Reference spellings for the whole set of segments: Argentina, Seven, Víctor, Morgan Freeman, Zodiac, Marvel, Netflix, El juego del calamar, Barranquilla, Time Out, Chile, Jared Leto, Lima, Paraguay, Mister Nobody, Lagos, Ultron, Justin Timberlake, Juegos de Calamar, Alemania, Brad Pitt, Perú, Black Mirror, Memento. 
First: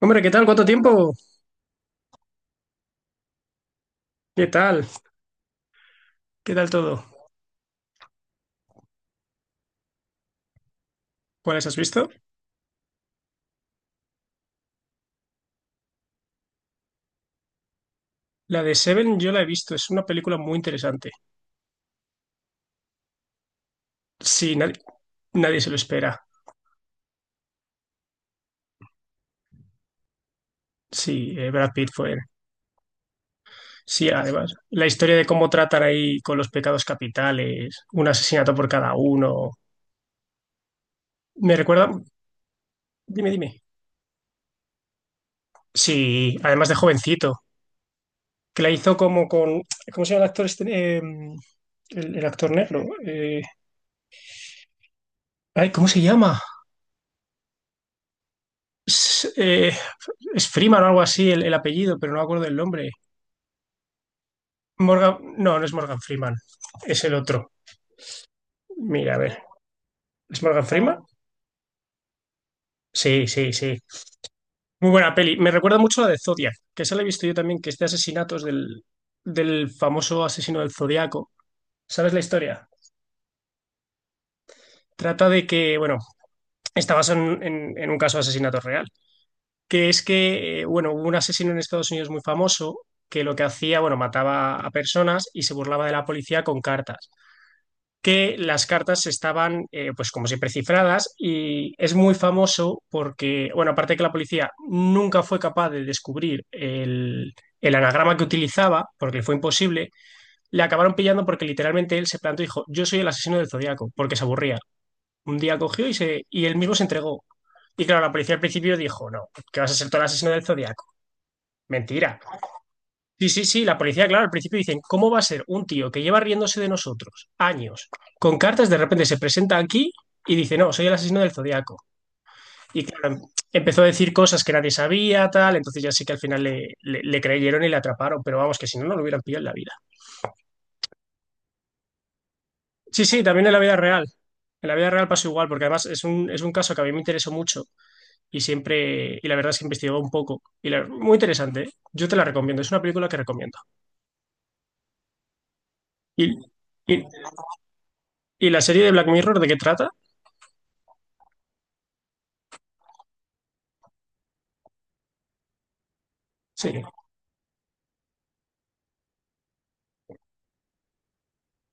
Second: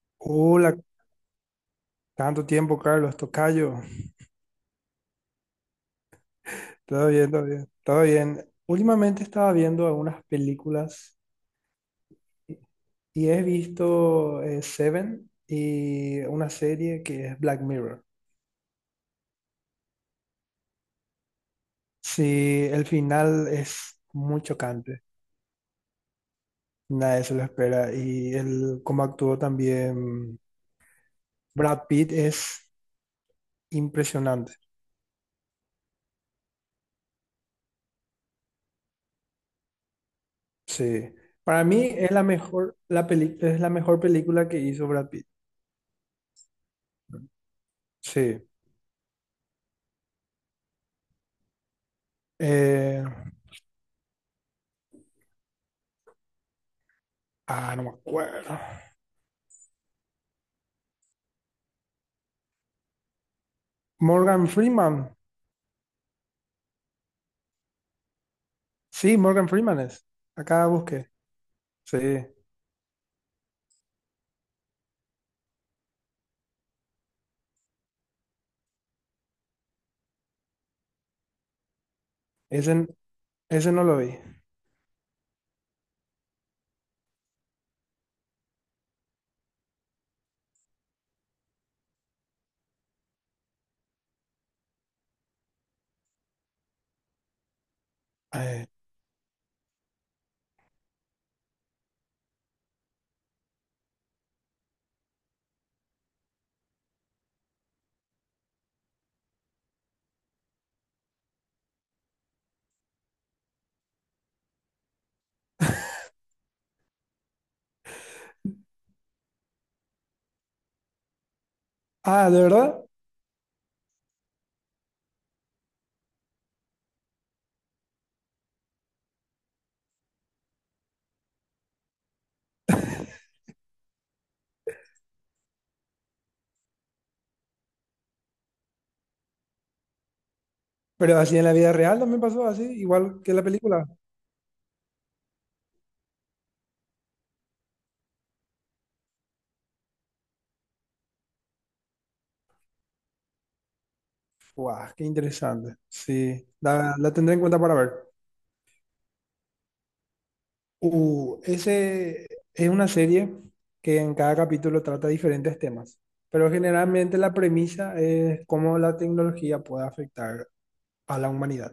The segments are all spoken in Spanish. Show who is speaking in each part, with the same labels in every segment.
Speaker 1: Hombre, ¿qué tal? ¿Cuánto
Speaker 2: Hola,
Speaker 1: tiempo?
Speaker 2: tanto tiempo, Carlos, tocayo.
Speaker 1: ¿Qué tal? ¿Qué tal todo?
Speaker 2: Todo bien, todo bien, todo bien. Últimamente estaba viendo algunas películas
Speaker 1: ¿Cuáles has visto?
Speaker 2: y he visto Seven y una serie que es Black Mirror.
Speaker 1: La de Seven yo la he visto, es una película muy interesante.
Speaker 2: Sí, el final es muy
Speaker 1: Sí, nadie,
Speaker 2: chocante,
Speaker 1: nadie se lo espera.
Speaker 2: nadie se lo espera y el cómo actuó también
Speaker 1: Sí, Brad
Speaker 2: Brad
Speaker 1: Pitt
Speaker 2: Pitt
Speaker 1: fue.
Speaker 2: es
Speaker 1: Sí,
Speaker 2: impresionante.
Speaker 1: además. La historia de cómo tratan ahí con los pecados capitales, un asesinato por cada uno.
Speaker 2: Sí,
Speaker 1: Me
Speaker 2: para mí
Speaker 1: recuerda.
Speaker 2: es la mejor, la
Speaker 1: Dime,
Speaker 2: peli-
Speaker 1: dime.
Speaker 2: es la mejor película que hizo Brad Pitt.
Speaker 1: Sí, además de jovencito,
Speaker 2: Sí.
Speaker 1: que la hizo como con. ¿Cómo se llama el actor este? El actor negro.
Speaker 2: Eh,
Speaker 1: Ay, ¿cómo se llama?
Speaker 2: No me acuerdo.
Speaker 1: S- eh, es Freeman o algo así el apellido, pero no me acuerdo el nombre.
Speaker 2: Morgan Freeman.
Speaker 1: Morgan, no, no es Morgan Freeman, es el otro. Mira,
Speaker 2: Sí,
Speaker 1: a ver,
Speaker 2: Morgan Freeman es.
Speaker 1: ¿es Morgan
Speaker 2: Acá
Speaker 1: Freeman?
Speaker 2: busqué. Sí,
Speaker 1: Sí, sí, sí. Muy buena peli. Me recuerda mucho a la de Zodiac, que esa la he visto yo también, que es de asesinatos del famoso asesino del Zodiaco. ¿Sabes la historia?
Speaker 2: ese, ese no lo vi.
Speaker 1: Trata de que, bueno, está basado en un caso de asesinato real, que es que, bueno, hubo un asesino en Estados Unidos muy famoso que lo que hacía, bueno, mataba a personas y se burlaba de la policía con cartas, que las
Speaker 2: Eh,
Speaker 1: cartas estaban, pues como siempre, cifradas y es muy famoso porque, bueno, aparte de que la policía nunca fue capaz de descubrir el anagrama que utilizaba, porque le fue imposible, le acabaron pillando porque literalmente él se plantó y dijo, yo soy el asesino del Zodíaco, porque se aburría. Un día cogió y, se, y él mismo se entregó. Y claro, la policía al principio dijo, no, que vas a ser todo el asesino del Zodíaco. Mentira.
Speaker 2: ¿De verdad?
Speaker 1: Sí, sí, sí, la policía, claro, al principio dicen, ¿cómo va a ser un tío que lleva riéndose de nosotros años con cartas, de repente se presenta aquí y dice, no, soy el asesino del zodiaco? Y claro, empezó a decir cosas que nadie sabía, tal, entonces ya sí que al final le, le creyeron y le atraparon, pero vamos, que si no, no lo hubieran pillado en la vida.
Speaker 2: Pero así en la vida real también pasó así,
Speaker 1: Sí,
Speaker 2: igual
Speaker 1: sí,
Speaker 2: que en la
Speaker 1: también en la vida
Speaker 2: película.
Speaker 1: real. En la vida real pasó igual, porque además es un caso que a mí me interesó mucho y siempre, y la verdad es que he investigado un poco. Y la- muy interesante, ¿eh? Yo te la recomiendo, es una película que recomiendo.
Speaker 2: Guau, qué interesante.
Speaker 1: Y,
Speaker 2: Sí,
Speaker 1: y,
Speaker 2: la tendré en cuenta para ver.
Speaker 1: ¿y la serie de Black Mirror de qué trata?
Speaker 2: Ese es una serie que en cada capítulo trata diferentes temas, pero
Speaker 1: Sí,
Speaker 2: generalmente la premisa es cómo la tecnología puede afectar a la humanidad.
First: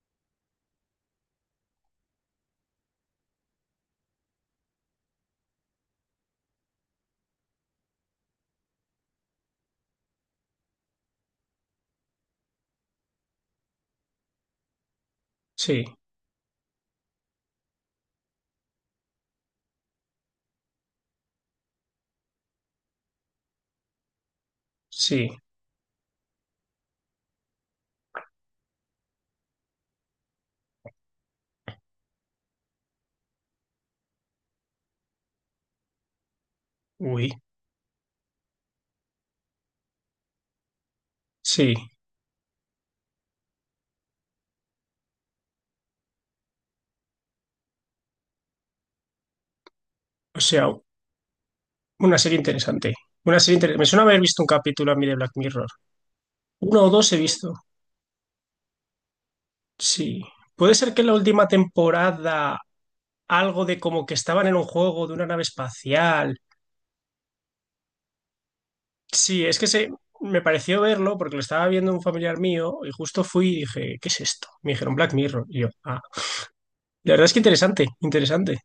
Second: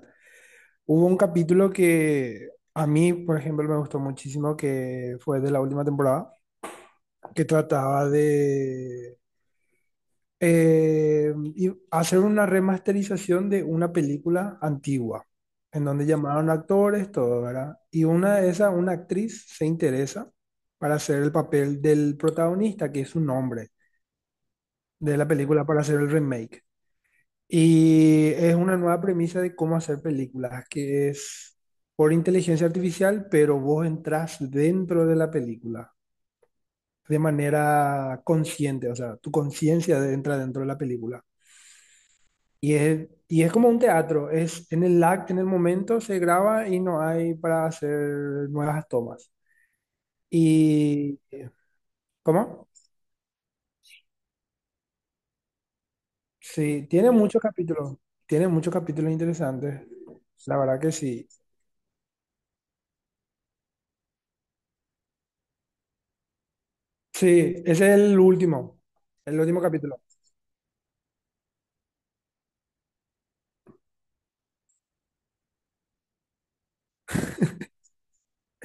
Speaker 2: Hubo un capítulo que a mí, por ejemplo, me gustó muchísimo, que fue de la última temporada, que trataba de hacer una remasterización de una película antigua,
Speaker 1: sí,
Speaker 2: en donde llamaron actores, todo, ¿verdad? Y una de esas, una actriz, se interesa para hacer el papel del protagonista, que es un hombre, de la
Speaker 1: sí,
Speaker 2: película para hacer el remake. Y es una nueva premisa de cómo hacer películas, que es por inteligencia artificial, pero vos entras dentro de la película de
Speaker 1: uy,
Speaker 2: manera consciente, o sea, tu conciencia entra dentro de la película.
Speaker 1: sí.
Speaker 2: Y es como un teatro, es en el acto, en el momento se graba y no hay para hacer nuevas tomas.
Speaker 1: O sea,
Speaker 2: Y,
Speaker 1: una serie
Speaker 2: ¿Cómo?
Speaker 1: interesante. Una serie interesante. Me suena haber visto un capítulo a mí de Black Mirror. Uno
Speaker 2: Sí,
Speaker 1: o dos he visto.
Speaker 2: tiene muchos capítulos interesantes,
Speaker 1: Sí.
Speaker 2: la
Speaker 1: Puede
Speaker 2: verdad que
Speaker 1: ser que en la
Speaker 2: sí.
Speaker 1: última temporada algo de como que estaban en un juego de una nave espacial.
Speaker 2: Sí, ese es el
Speaker 1: Sí, es
Speaker 2: último
Speaker 1: que se
Speaker 2: capítulo.
Speaker 1: me pareció verlo porque lo estaba viendo un familiar mío y justo fui y dije, ¿qué es esto? Me dijeron Black Mirror. Y yo, ah, la verdad es que interesante, interesante.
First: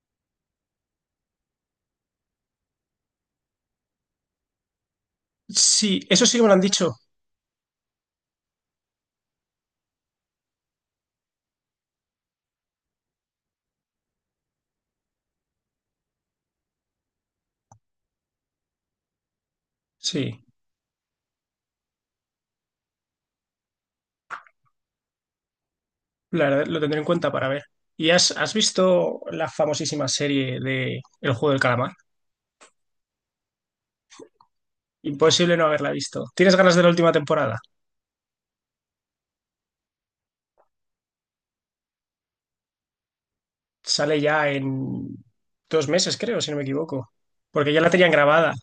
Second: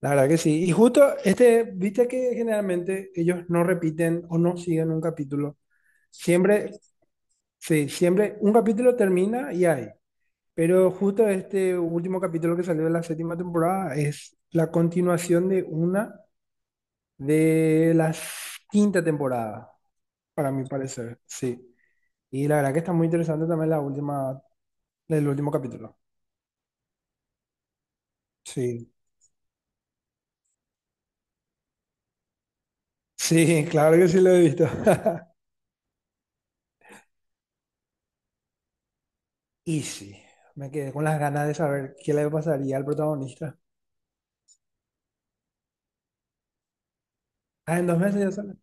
Speaker 2: La verdad que sí. Y justo este, viste que generalmente ellos no repiten o no siguen un capítulo.
Speaker 1: Sí, eso sí que me lo han
Speaker 2: Siempre,
Speaker 1: dicho.
Speaker 2: sí, siempre un capítulo termina y hay. Pero justo este último capítulo que salió de la séptima temporada es la continuación de una de la quinta temporada,
Speaker 1: Sí.
Speaker 2: para mi parecer. Sí. Y la verdad que está muy interesante también la última, el último capítulo.
Speaker 1: La verdad, lo tendré en cuenta para ver. ¿Y has, has
Speaker 2: Sí.
Speaker 1: visto la famosísima serie de El juego del calamar?
Speaker 2: Sí, claro que sí lo he visto.
Speaker 1: Imposible no haberla visto. ¿Tienes ganas de la última temporada?
Speaker 2: Y sí, me quedé con las ganas de saber qué le pasaría al protagonista.
Speaker 1: Sale ya en dos meses, creo, si no me equivoco. Porque
Speaker 2: Ah,
Speaker 1: ya
Speaker 2: en
Speaker 1: la
Speaker 2: dos
Speaker 1: tenían
Speaker 2: meses ya
Speaker 1: grabada. O
Speaker 2: sale.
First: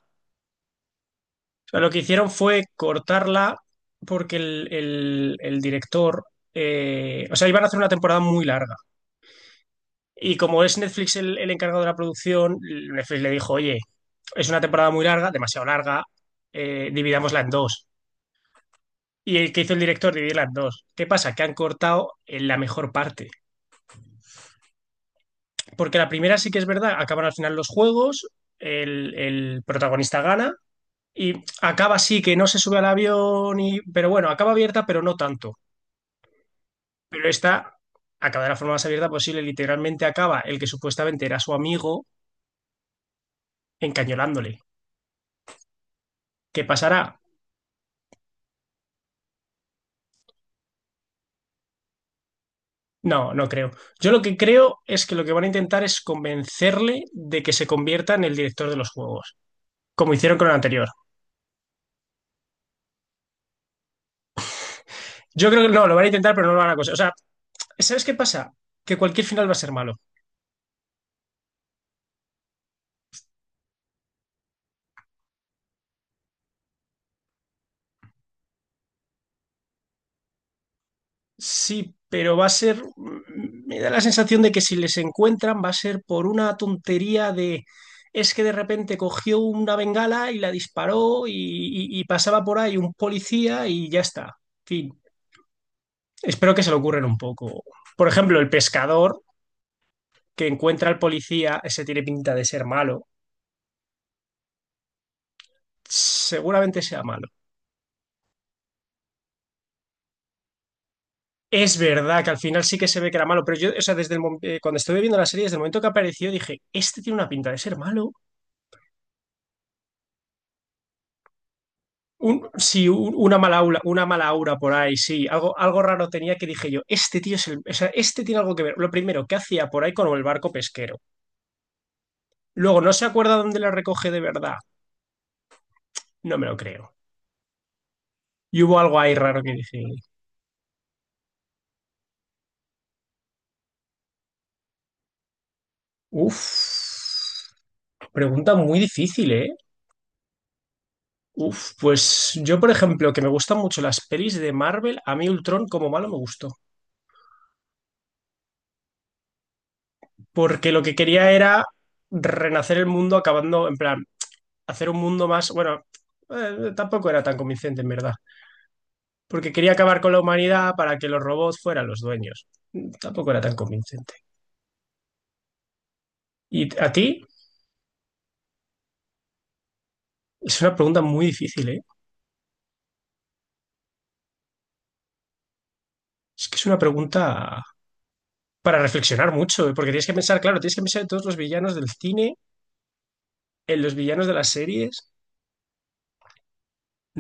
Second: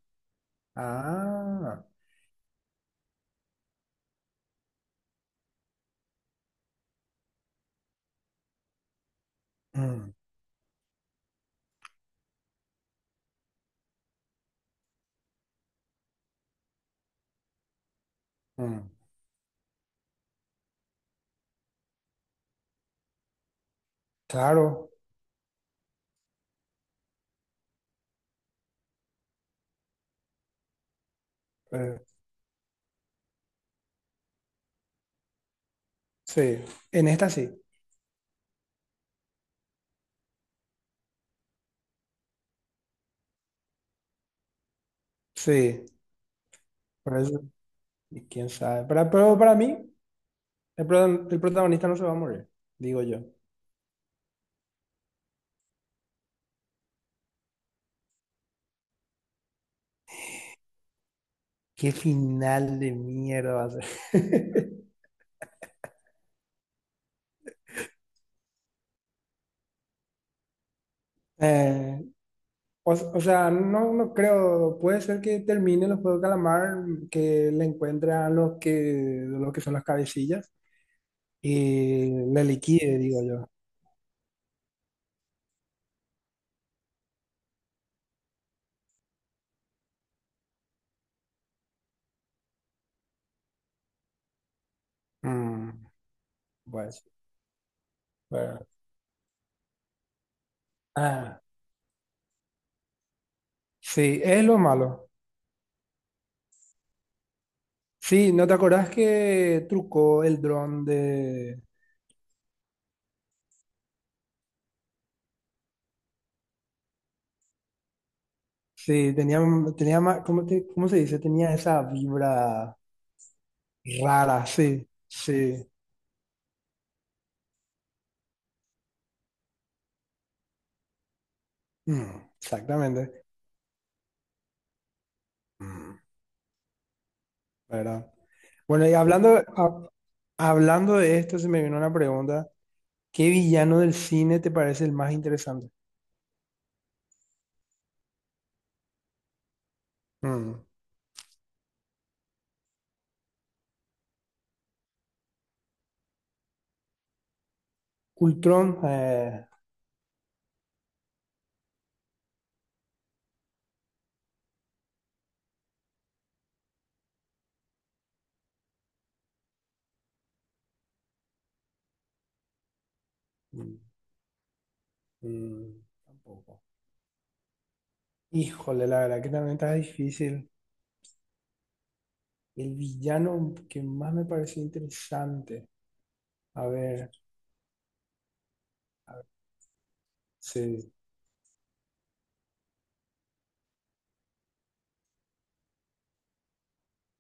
Speaker 1: sea,
Speaker 2: Ah,
Speaker 1: lo que hicieron fue cortarla porque el, el director... o sea, iban a hacer una temporada muy larga.
Speaker 2: mm,
Speaker 1: Y como es Netflix el encargado de la producción, Netflix le dijo, oye, es una temporada muy larga, demasiado larga, dividámosla en dos.
Speaker 2: mm,
Speaker 1: Y el que hizo el director dividir las dos. ¿Qué pasa? Que han cortado en la mejor parte.
Speaker 2: claro.
Speaker 1: Porque la primera sí que es verdad, acaban al final los juegos, el protagonista gana y acaba
Speaker 2: eh,
Speaker 1: así que no se sube al avión, y, pero bueno, acaba abierta, pero no tanto.
Speaker 2: sí, en
Speaker 1: Pero
Speaker 2: esta sí.
Speaker 1: esta acaba de la forma más abierta posible. Literalmente acaba el que supuestamente era su amigo encañolándole.
Speaker 2: Sí,
Speaker 1: ¿Qué
Speaker 2: por
Speaker 1: pasará?
Speaker 2: eso, y quién sabe. Pero para mí, el protagonista no se va a morir, digo yo.
Speaker 1: No, no creo. Yo lo que creo es que lo que van a intentar es convencerle de que se convierta en el director de los juegos, como hicieron con el anterior.
Speaker 2: Qué final de mierda va a ser.
Speaker 1: Yo creo que no, lo van a intentar, pero no lo van a conseguir. O sea, ¿sabes qué pasa? Que cualquier final va a ser malo.
Speaker 2: Eh, o sea, no, no creo. Puede ser que termine los Juegos de Calamar, que le encuentran los que son las cabecillas.
Speaker 1: Sí,
Speaker 2: Y
Speaker 1: pero
Speaker 2: le
Speaker 1: va a ser.
Speaker 2: liquide, digo yo.
Speaker 1: Me da la sensación de que si les encuentran va a ser por una tontería de. Es que de repente cogió una bengala y la disparó y, y pasaba por ahí un policía y ya está. En fin.
Speaker 2: Mm,
Speaker 1: Espero que se lo
Speaker 2: bueno,
Speaker 1: ocurran un poco. Por ejemplo, el
Speaker 2: bueno.
Speaker 1: pescador que encuentra al
Speaker 2: Ah,
Speaker 1: policía, ese tiene pinta de ser malo.
Speaker 2: sí, es lo malo.
Speaker 1: Seguramente sea malo.
Speaker 2: Sí, ¿no te acordás que trucó el dron de...
Speaker 1: Es verdad que al final sí que se ve que era malo, pero yo, o sea, desde el, cuando estuve viendo la serie, desde el momento que apareció, dije, este tiene una pinta de ser malo.
Speaker 2: Sí, tenía, ¿cómo, cómo se dice? Tenía esa
Speaker 1: Un,
Speaker 2: vibra
Speaker 1: sí, un- una mala
Speaker 2: rara,
Speaker 1: aura por
Speaker 2: sí,
Speaker 1: ahí, sí. Algo,
Speaker 2: sí.
Speaker 1: algo raro tenía que dije yo, este tío es el, o sea, este tiene algo que ver. Lo primero, ¿que hacía por ahí con el barco pesquero?
Speaker 2: Mm,
Speaker 1: Luego, no se
Speaker 2: exactamente.
Speaker 1: acuerda dónde la recoge de verdad.
Speaker 2: Mm,
Speaker 1: No me lo creo.
Speaker 2: ¿Verdad?
Speaker 1: Y hubo
Speaker 2: Bueno, y
Speaker 1: algo ahí raro que dije,
Speaker 2: hablando de esto, se me vino una pregunta. ¿Qué villano del cine te parece el más interesante?
Speaker 1: uff, pregunta muy difícil, ¿eh?
Speaker 2: Mm.
Speaker 1: Pues yo, por ejemplo, que me gustan mucho las pelis de Marvel, a mí Ultron como malo me gustó,
Speaker 2: Ultron.
Speaker 1: porque lo que quería era renacer el mundo acabando, en plan, hacer un mundo más, bueno, tampoco era tan convincente en verdad, porque quería acabar con la humanidad para que los robots fueran los dueños. Tampoco era tan
Speaker 2: Mm.
Speaker 1: convincente.
Speaker 2: Mm, Tampoco.
Speaker 1: ¿Y a ti?
Speaker 2: Híjole, la verdad que también está difícil.
Speaker 1: Es una pregunta muy difícil, ¿eh?
Speaker 2: El villano que más me pareció interesante.
Speaker 1: Es que es
Speaker 2: A
Speaker 1: una
Speaker 2: ver,
Speaker 1: pregunta para reflexionar mucho, ¿eh? Porque tienes que pensar, claro, tienes que
Speaker 2: sí,
Speaker 1: pensar en todos los villanos del cine, en los villanos de las series.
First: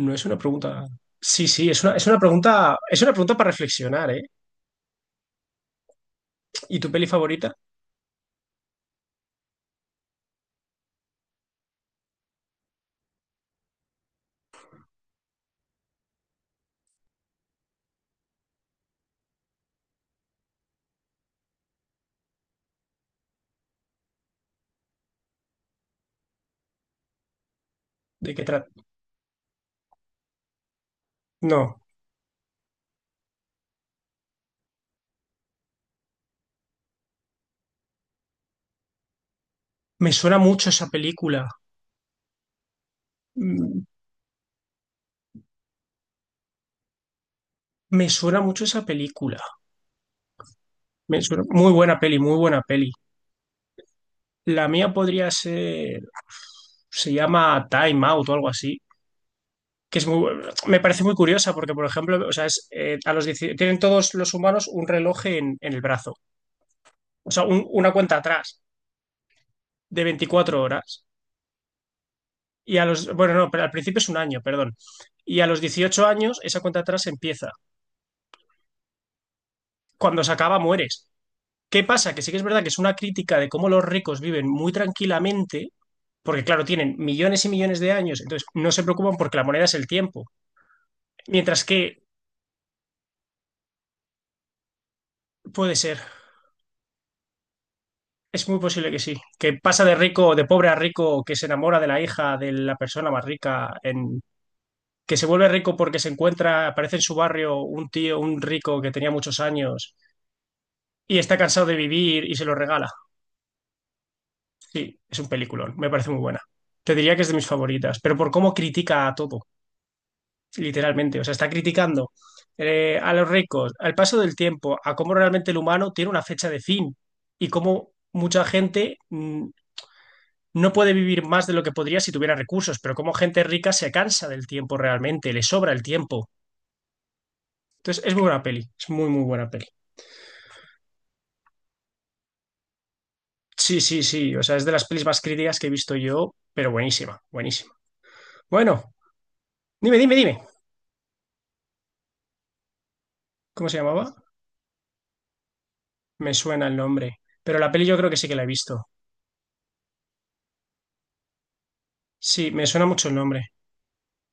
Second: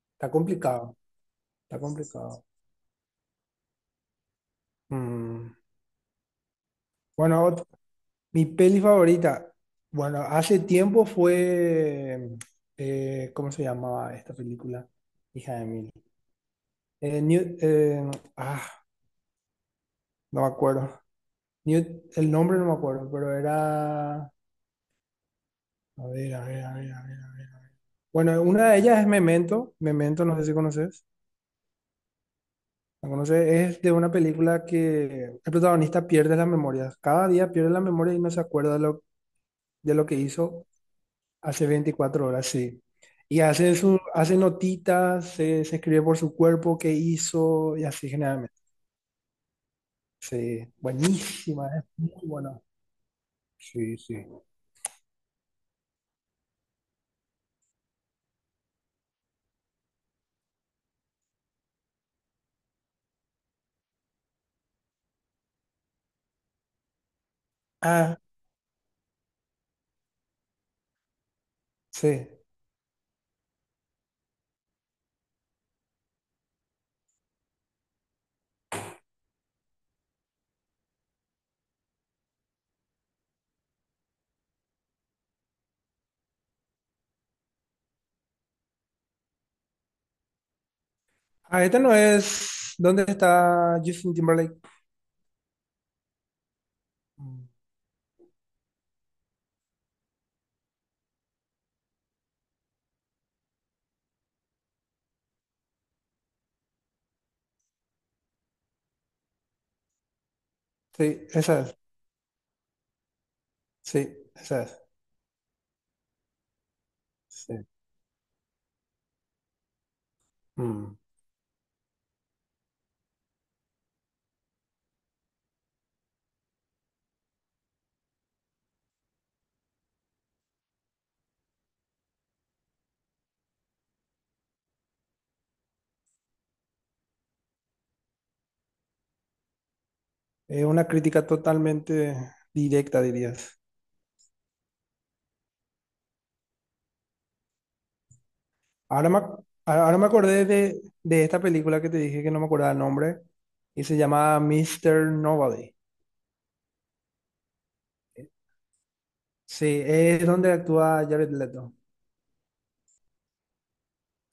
Speaker 1: No es
Speaker 2: está
Speaker 1: una pregunta.
Speaker 2: complicado,
Speaker 1: Sí, sí,
Speaker 2: está complicado.
Speaker 1: es una pregunta para reflexionar, ¿eh?
Speaker 2: Mm,
Speaker 1: ¿Y tu peli
Speaker 2: Bueno,
Speaker 1: favorita?
Speaker 2: ot- Mi peli favorita, bueno, hace tiempo fue, ¿cómo se llamaba esta película? Hija de mil. Eh, New- eh, ah, no me acuerdo. El nombre no me acuerdo, pero era, a ver.
Speaker 1: ¿De
Speaker 2: Bueno,
Speaker 1: qué trata?
Speaker 2: una de ellas es Memento. Memento, no sé si conoces.
Speaker 1: No.
Speaker 2: ¿La conoces? Es de una película que el protagonista pierde la memoria. Cada día pierde la memoria y no se acuerda de de lo
Speaker 1: Me
Speaker 2: que
Speaker 1: suena
Speaker 2: hizo
Speaker 1: mucho esa película.
Speaker 2: hace 24 horas, sí. Y hace,
Speaker 1: Mm,
Speaker 2: hace notitas, se escribe por su cuerpo qué hizo y
Speaker 1: Me
Speaker 2: así
Speaker 1: suena
Speaker 2: generalmente.
Speaker 1: mucho esa película.
Speaker 2: Sí,
Speaker 1: Me suena-
Speaker 2: buenísima,
Speaker 1: muy
Speaker 2: es
Speaker 1: buena
Speaker 2: muy
Speaker 1: peli, muy
Speaker 2: buena.
Speaker 1: buena peli.
Speaker 2: Sí, sí.
Speaker 1: La mía podría ser... Se llama Time Out o algo así. Que es muy... bu- me parece muy curiosa porque, por ejemplo, o sea, es, a los 10 tienen todos los humanos un reloj en el brazo. O sea, un- una cuenta
Speaker 2: Ah,
Speaker 1: atrás de 24 horas.
Speaker 2: sí.
Speaker 1: Y a los... Bueno, no, pero al principio es un año, perdón. Y a los 18 años esa cuenta atrás empieza. Cuando se acaba, mueres. ¿Qué pasa? Que sí que es verdad que es una crítica de cómo los ricos viven muy tranquilamente, porque claro, tienen millones y millones de años, entonces no se preocupan porque la moneda es el tiempo. Mientras
Speaker 2: Ah,
Speaker 1: que
Speaker 2: esta no es. ¿Dónde está Justin Timberlake?
Speaker 1: puede ser,
Speaker 2: Mm,
Speaker 1: es muy posible que sí, que pasa de rico, de pobre a rico, que se enamora de la hija de la persona más rica, en, que se vuelve rico porque se encuentra, aparece en su barrio un tío, un rico que tenía muchos años y
Speaker 2: Sí,
Speaker 1: está
Speaker 2: esa
Speaker 1: cansado de
Speaker 2: es.
Speaker 1: vivir y se lo regala.
Speaker 2: Sí, esa es.
Speaker 1: Sí, es un peliculón, me parece muy buena. Te diría que es de mis
Speaker 2: Sí.
Speaker 1: favoritas, pero por cómo critica a todo,
Speaker 2: Mm.
Speaker 1: literalmente. O sea, está criticando a los ricos, al paso del tiempo, a cómo realmente el humano tiene una fecha de fin y cómo mucha gente no puede vivir más de lo que podría si tuviera recursos, pero cómo gente rica se cansa del tiempo realmente, le sobra el tiempo. Entonces, es muy buena peli, es muy, muy buena peli.
Speaker 2: Es una crítica totalmente directa, dirías.
Speaker 1: Sí, sí, sí, o sea, es de las pelis más críticas que he visto yo, pero buenísima, buenísima. Bueno,
Speaker 2: Ahora
Speaker 1: dime,
Speaker 2: me
Speaker 1: dime, dime,
Speaker 2: acordé de esta película que te dije que no me acordaba el nombre
Speaker 1: ¿cómo se
Speaker 2: y se
Speaker 1: llamaba?
Speaker 2: llama Mister Nobody.
Speaker 1: Me suena el nombre, pero la peli yo creo que sí que la he visto.
Speaker 2: Sí, es donde actúa Jared Leto.
Speaker 1: Sí, me suena mucho el nombre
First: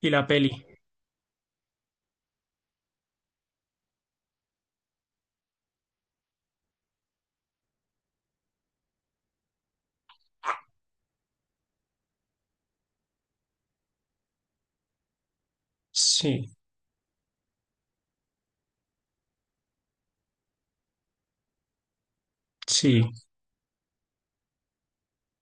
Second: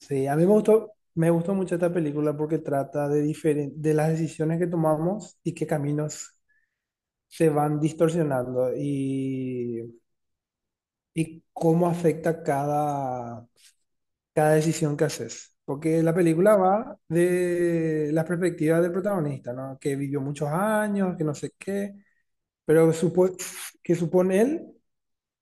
Speaker 1: y la
Speaker 2: a mí
Speaker 1: peli.
Speaker 2: me gustó mucho esta película porque trata de, de las decisiones que tomamos y qué caminos se van distorsionando y cómo afecta cada, cada decisión que haces. Porque la
Speaker 1: Sí,
Speaker 2: película va de la perspectiva del protagonista, ¿no? Que vivió muchos años, que no sé qué, pero
Speaker 1: sí,
Speaker 2: que supone él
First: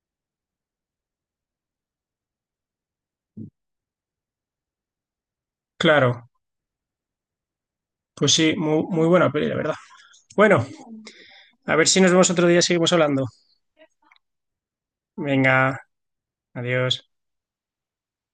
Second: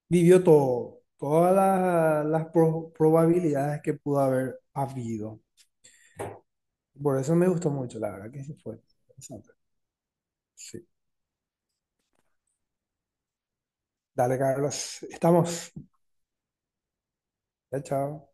Speaker 2: vivió todo, las, probabilidades que pudo haber habido.
Speaker 1: claro.
Speaker 2: Por eso me gustó mucho, la
Speaker 1: Pues
Speaker 2: verdad que
Speaker 1: sí,
Speaker 2: sí fue
Speaker 1: muy, muy buena peli,
Speaker 2: interesante.
Speaker 1: la verdad. Bueno,
Speaker 2: Sí.
Speaker 1: a ver si nos vemos otro día y seguimos hablando.
Speaker 2: Dale, Carlos, estamos.
Speaker 1: Venga, adiós.
Speaker 2: Ya, chao.